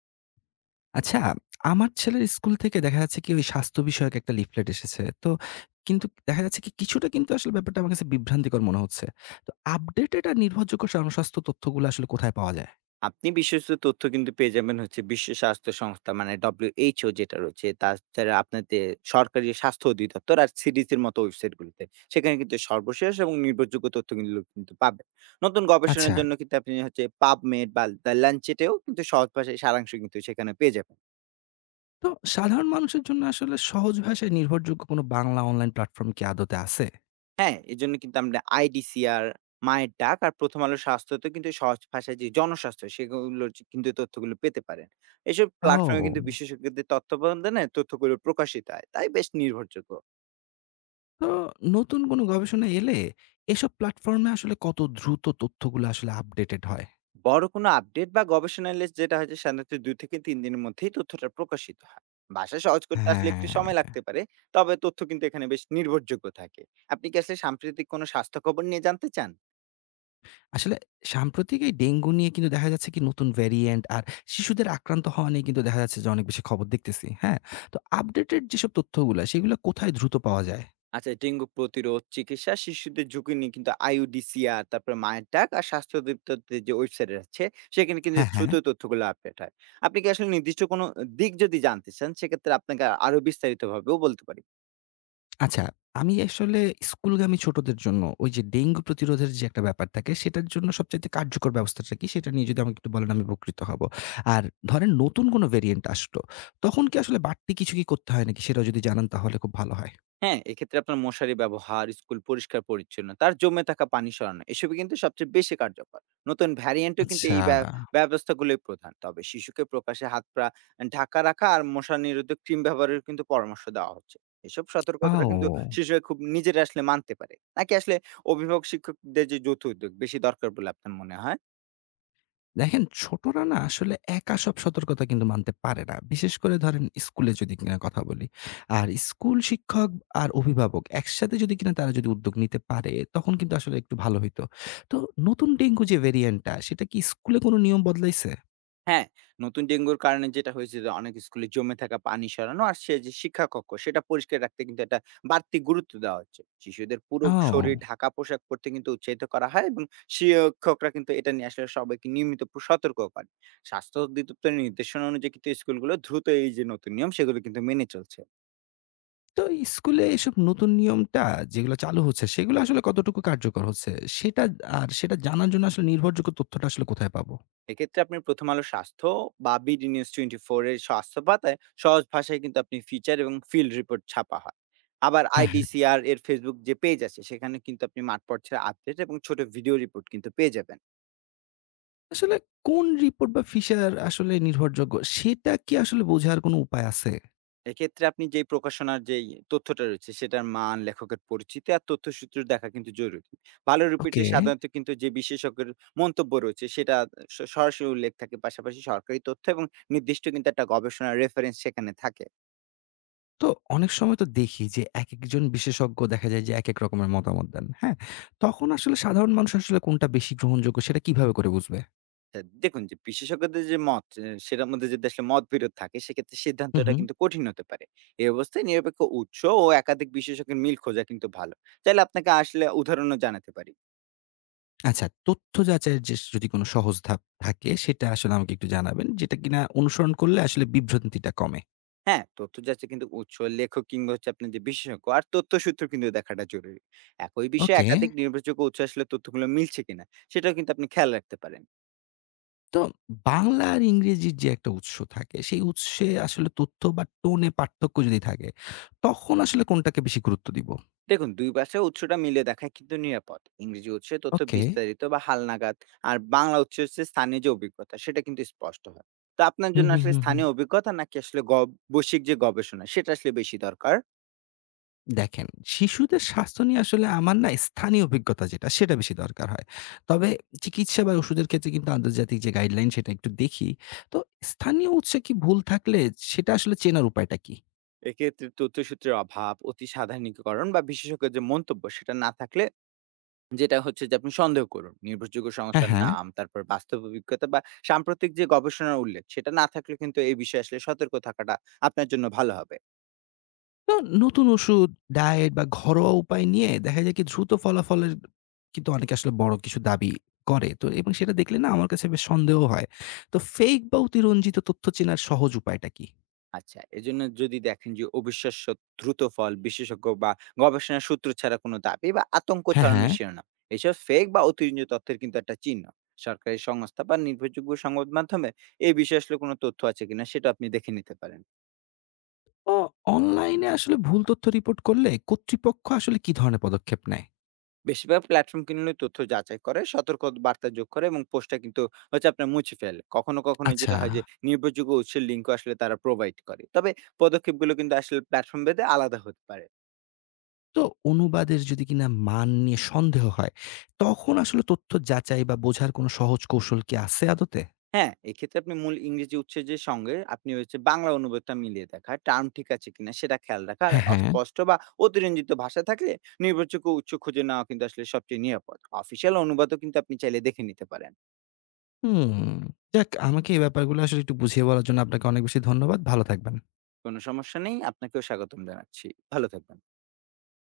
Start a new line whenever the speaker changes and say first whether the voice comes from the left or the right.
left: আচ্ছা, আমার ছেলের স্কুল থেকে দেখা যাচ্ছে কি ওই স্বাস্থ্য বিষয়ক একটা লিফলেট এসেছে। তো কিন্তু দেখা যাচ্ছে কি কিছুটা কিন্তু আসলে ব্যাপারটা আমার কাছে বিভ্রান্তিকর মনে হচ্ছে। তো আপডেটেড আর নির্ভরযোগ্য জনস্বাস্থ্য তথ্যগুলো আসলে কোথায় পাওয়া যায়?
right: আপনি বিশ্বস্ত তথ্য কিন্তু পেয়ে যাবেন হচ্ছে বিশ্ব স্বাস্থ্য সংস্থা মানে ডব্লিউএইচও যেটা রয়েছে, তাছাড়া আপনাদের সরকারি স্বাস্থ্য অধিদপ্তর আর সিডিসির মতো ওয়েবসাইটগুলোতে সেখানে কিন্তু সর্বশেষ এবং নির্ভরযোগ্য তথ্যগুলো কিন্তু পাবেন। নতুন গবেষণার
left: আচ্ছা,
right: জন্য কিন্তু আপনি হচ্ছে পাবমেড বা দ্য ল্যান্ডসেটেও কিন্তু সহজ ভাষায় সারাংশ কিন্তু সেখানে পেয়ে যাবেন।
left: তো সাধারণ মানুষের জন্য আসলে সহজ ভাষায় নির্ভরযোগ্য কোনো বাংলা অনলাইন প্ল্যাটফর্ম কি আদতে আছে?
right: হ্যাঁ, এজন্য কিন্তু আমরা আইডিসিআর, মায়ের ডাক আর ১ম আলো স্বাস্থ্যতে কিন্তু সহজ ভাষায় যে জনস্বাস্থ্য সেগুলোর যে কিন্তু এই তথ্যগুলো পেতে পারেন। এসব প্ল্যাটফর্মে কিন্তু
left: ও!
right: বিশেষজ্ঞদের তত্ত্বাবধানে তথ্যগুলো প্রকাশিত হয়। তাই বেশ নির্ভরযোগ্য।
left: তো নতুন কোনো গবেষণা এলে এসব প্ল্যাটফর্মে আসলে কত দ্রুত তথ্যগুলো আসলে আপডেটেড হয়?
right: বড় কোনো আপডেট বা গবেষণা এলে যেটা হয় যে সাধারণত ২ থেকে ৩ দিনের মধ্যেই তথ্যটা প্রকাশিত হয়। ভাষা সহজ করতে আসলে একটু
left: হ্যাঁ।
right: সময় লাগতে পারে। তবে তথ্য কিন্তু এখানে বেশ নির্ভরযোগ্য থাকে। আপনি কি আসলে সাম্প্রতিক কোনো স্বাস্থ্য খবর নিয়ে জানতে চান?
left: আসলে সাম্প্রতিক এই ডেঙ্গু নিয়ে কিন্তু দেখা যাচ্ছে কি নতুন ভেরিয়েন্ট আর শিশুদের আক্রান্ত হওয়া নিয়ে কিন্তু দেখা যাচ্ছে যে অনেক বেশি খবর দেখতেছি। হ্যাঁ? তো আপডেটেড যেসব তথ্যগুলা সেগুলা কোথায় দ্রুত পাওয়া যায়?
right: আচ্ছা, ডেঙ্গু প্রতিরোধ, চিকিৎসা, শিশুদের ঝুঁকি নিয়ে কিন্তু আইইউডিসিআর, তারপরে মায়ের ডাক আর স্বাস্থ্য অধিদপ্তরের যে ওয়েবসাইট আছে সেখানে কিন্তু
left: হ্যাঁ, হ্যাঁ।
right: দ্রুত তথ্যগুলো আপডেট হয়। আপনি কি আসলে নির্দিষ্ট কোনো দিক যদি জানতে চান, সেক্ষেত্রে আপনাকে আরো বিস্তারিতভাবেও বলতে পারি।
left: আচ্ছা, আমি আসলে স্কুলগামী ছোটদের জন্য ওই যে ডেঙ্গু প্রতিরোধের যে একটা ব্যাপার থাকে সেটার জন্য সবচাইতে কার্যকর ব্যবস্থাটা কি সেটা নিয়ে যদি আমাকে একটু বলেন আমি উপকৃত হব। আর ধরেন নতুন কোনো ভেরিয়েন্ট আসলো, তখন কি আসলে বাড়তি কিছু কি করতে হয় নাকি সেটাও যদি জানান তাহলে খুব ভালো হয়।
right: হ্যাঁ, এক্ষেত্রে আপনার মশারি ব্যবহার, স্কুল পরিষ্কার পরিচ্ছন্নতা আর জমে থাকা পানি সরানো এসবই কিন্তু সবচেয়ে বেশি কার্যকর। নতুন ভ্যারিয়েন্টও কিন্তু
left: আচ্ছা।
right: এই ব্যবস্থাগুলোই প্রধান। তবে শিশুকে প্রকাশ্যে হাত পা ঢাকা রাখা আর মশা নিরোধক ক্রিম ব্যবহারের কিন্তু পরামর্শ দেওয়া হচ্ছে। এসব সতর্কতা কিন্তু
left: ও!
right: শিশুরা খুব নিজেরা আসলে মানতে পারে। নাকি আসলে অভিভাবক শিক্ষকদের যে যৌথ উদ্যোগ বেশি দরকার বলে আপনার মনে হয়?
left: দেখেন ছোটরা না আসলে একা সব সতর্কতা কিন্তু মানতে পারে না। বিশেষ করে ধরেন স্কুলে যদি কিনা কথা বলি। আর স্কুল শিক্ষক আর অভিভাবক একসাথে যদি কিনা তারা যদি উদ্যোগ নিতে পারে তখন কিন্তু আসলে একটু ভালো হইতো। তো নতুন ডেঙ্গু যে ভেরিয়েন্টটা সেটা কি স্কুলে কোনো নিয়ম বদলাইছে?
right: হ্যাঁ, নতুন ডেঙ্গুর কারণে যেটা হয়েছে যে অনেক স্কুলে জমে থাকা পানি সরানো আর সে যে শিক্ষা কক্ষ সেটা পরিষ্কার রাখতে কিন্তু একটা বাড়তি গুরুত্ব দেওয়া হচ্ছে। শিশুদের পুরো শরীর
left: ও!
right: ঢাকা পোশাক পরতে কিন্তু উৎসাহিত করা হয় এবং শিক্ষকরা কিন্তু এটা নিয়ে আসলে সবাইকে নিয়মিত সতর্ক করে। স্বাস্থ্য অধিদপ্তরের নির্দেশনা অনুযায়ী কিন্তু স্কুলগুলো দ্রুত এই যে নতুন নিয়ম সেগুলো কিন্তু মেনে চলছে।
left: তো স্কুলে এসব নতুন নিয়মটা যেগুলো চালু হচ্ছে সেগুলো আসলে কতটুকু কার্যকর হচ্ছে? সেটা আর সেটা জানার জন্য আসলে নির্ভরযোগ্য তথ্যটা আসলে কোথায় পাবো?
right: এক্ষেত্রে আপনি প্রথম আলো স্বাস্থ্য বা বিডি নিউজ টোয়েন্টি ফোর এর স্বাস্থ্য পাতায় সহজ ভাষায় কিন্তু আপনি ফিচার এবং ফিল্ড রিপোর্ট ছাপা হয়। আবার
left: হ্যাঁ, হ্যাঁ।
right: আইডিসিআর এর ফেসবুক যে পেজ আছে সেখানে কিন্তু আপনি মাঠ পর্যায়ের আপডেট এবং ছোট ভিডিও রিপোর্ট কিন্তু পেয়ে যাবেন।
left: আসলে কোন রিপোর্ট বা ফিচার আসলে নির্ভরযোগ্য সেটা কি আসলে বোঝার কোনো উপায় আছে?
right: এক্ষেত্রে আপনি যে প্রকাশনার যে তথ্যটা রয়েছে সেটার মান, লেখকের পরিচিতি আর তথ্যসূত্র দেখা কিন্তু জরুরি। ভালো রিপোর্টে
left: ওকে।
right: সাধারণত কিন্তু যে বিশেষজ্ঞের মন্তব্য রয়েছে সেটা সরাসরি উল্লেখ থাকে, পাশাপাশি সরকারি তথ্য এবং নির্দিষ্ট কিন্তু একটা গবেষণার রেফারেন্স সেখানে থাকে।
left: তো অনেক সময় তো দেখি যে একেকজন বিশেষজ্ঞ দেখা যায় যে একেক রকমের মতামত দেন। হ্যাঁ? তখন আসলে সাধারণ মানুষ আসলে কোনটা বেশি গ্রহণযোগ্য সেটা কিভাবে করে বুঝবে?
right: আচ্ছা, দেখুন যে বিশেষজ্ঞদের যে মত এ সেটার মধ্যে যদি আসলে মতবিরোধ থাকে, সেক্ষেত্রে
left: হুম,
right: সিদ্ধান্তটা
left: হুম।
right: কিন্তু কঠিন হতে পারে। এই অবস্থায় নিরপেক্ষ উৎস ও একাধিক বিশেষজ্ঞের মিল খোঁজা কিন্তু ভালো। চাইলে আপনাকে আসলে উদাহরণও জানাতে পারি।
left: আচ্ছা, তথ্য যাচাইয়ের যে যদি কোনো সহজ ধাপ থাকে সেটা আসলে আমাকে একটু জানাবেন যেটা কিনা অনুসরণ করলে আসলে বিভ্রান্তিটা কমে।
right: হ্যাঁ, তথ্য যাচাই কিন্তু উৎস, লেখক কিংবা হচ্ছে আপনার যে বিশেষজ্ঞ আর তথ্যসূত্র কিন্তু দেখাটা জরুরি। একই বিষয়ে
left: ওকে।
right: একাধিক নির্ভরযোগ্য উৎস আসলে তথ্যগুলো মিলছে কিনা সেটাও কিন্তু আপনি খেয়াল রাখতে পারেন।
left: তো বাংলা আর ইংরেজির যে একটা উৎস থাকে, সেই উৎসে আসলে তথ্য বা টোনে পার্থক্য যদি থাকে, তখন আসলে কোনটাকে বেশি গুরুত্ব দিব?
right: দেখুন, দুই ভাষায় উৎসটা মিলিয়ে দেখা কিন্তু নিরাপদ। ইংরেজি উৎসে তথ্য
left: ওকে।
right: বিস্তারিত বা হালনাগাদ, আর বাংলা উৎসে হচ্ছে স্থানীয় যে অভিজ্ঞতা সেটা কিন্তু স্পষ্ট হয়। তো আপনার
left: হুম,
right: জন্য
left: হুম,
right: আসলে
left: হুম, হুম।
right: স্থানীয় অভিজ্ঞতা নাকি আসলে বৈশ্বিক যে গবেষণা সেটা আসলে বেশি দরকার?
left: দেখেন, শিশুদের স্বাস্থ্য নিয়ে আসলে আমার না স্থানীয় অভিজ্ঞতা যেটা, সেটা বেশি দরকার হয়। তবে চিকিৎসা বা ওষুধের ক্ষেত্রে কিন্তু আন্তর্জাতিক যে গাইডলাইন সেটা একটু দেখি। তো স্থানীয় উৎসে কি ভুল থাকলে সেটা আসলে চেনার উপায়টা কি?
right: এক্ষেত্রে তথ্যসূত্রের অভাব, অতি সাধারণীকরণ বা বিশেষজ্ঞের যে মন্তব্য সেটা না থাকলে, যেটা হচ্ছে যে আপনি সন্দেহ করুন। নির্ভরযোগ্য
left: হ্যাঁ,
right: সংস্থার
left: হ্যাঁ।
right: নাম, তারপর বাস্তব অভিজ্ঞতা বা সাম্প্রতিক যে গবেষণার উল্লেখ সেটা না থাকলে কিন্তু এই বিষয়ে আসলে সতর্ক থাকাটা আপনার জন্য ভালো হবে।
left: তো নতুন ওষুধ, ডায়েট বা ঘরোয়া উপায় নিয়ে দেখা যায় কি দ্রুত ফলাফলের কিন্তু অনেকে আসলে বড় কিছু দাবি করে। তো এবং সেটা দেখলে না আমার কাছে বেশ সন্দেহ হয়। তো ফেক বা অতিরঞ্জিত তথ্য চেনার সহজ উপায়টা কি?
right: আচ্ছা, এজন্য যদি দেখেন যে অবিশ্বাস্য দ্রুত ফল, বিশেষজ্ঞ বা গবেষণার সূত্র ছাড়া কোনো দাবি বা আতঙ্ক
left: হ্যাঁ,
right: ছড়ানো
left: হ্যাঁ।
right: শিরোনাম। এসব ফেক বা অতিরঞ্জিত তথ্যের কিন্তু একটা চিহ্ন। সরকারি সংস্থা বা নির্ভরযোগ্য সংবাদ মাধ্যমে এই বিষয়ে আসলে কোনো তথ্য আছে কিনা সেটা আপনি দেখে নিতে পারেন।
left: অ অনলাইনে আসলে ভুল তথ্য রিপোর্ট করলে কর্তৃপক্ষ আসলে কি ধরনের পদক্ষেপ নেয়?
right: বেশিরভাগ প্ল্যাটফর্ম কিন্তু তথ্য যাচাই করে, সতর্ক বার্তা যোগ করে এবং পোস্টটা কিন্তু হচ্ছে আপনার মুছে ফেলে। কখনো, কখনো
left: আচ্ছা।
right: যেটা হয় যে নির্ভরযোগ্য উৎসের লিঙ্কও আসলে তারা প্রোভাইড করে। তবে পদক্ষেপগুলো কিন্তু আসলে প্ল্যাটফর্ম ভেদে আলাদা হতে পারে।
left: তো অনুবাদের যদি কিনা মান নিয়ে সন্দেহ হয়, তখন আসলে তথ্য যাচাই বা বোঝার কোনো সহজ কৌশল কি আছে আদতে?
right: হ্যাঁ, এক্ষেত্রে আপনি মূল ইংরেজি উচ্চারণের সঙ্গে আপনি হচ্ছে বাংলা অনুবাদটা মিলিয়ে দেখা, টার্ম ঠিক আছে কিনা সেটা খেয়াল রাখা। আর
left: হ্যাঁ, হ্যাঁ।
right: অস্পষ্ট বা অতিরঞ্জিত ভাষা থাকলে নির্ভরযোগ্য উৎস খুঁজে নেওয়া কিন্তু আসলে সবচেয়ে নিরাপদ। অফিসিয়াল অনুবাদও কিন্তু আপনি চাইলে দেখে নিতে পারেন।
left: হুম। যাক আমাকে এই ব্যাপারগুলো আসলে একটু বুঝিয়ে বলার জন্য আপনাকে অনেক বেশি ধন্যবাদ। ভালো থাকবেন।
right: কোনো সমস্যা নেই। আপনাকেও স্বাগতম জানাচ্ছি। ভালো থাকবেন।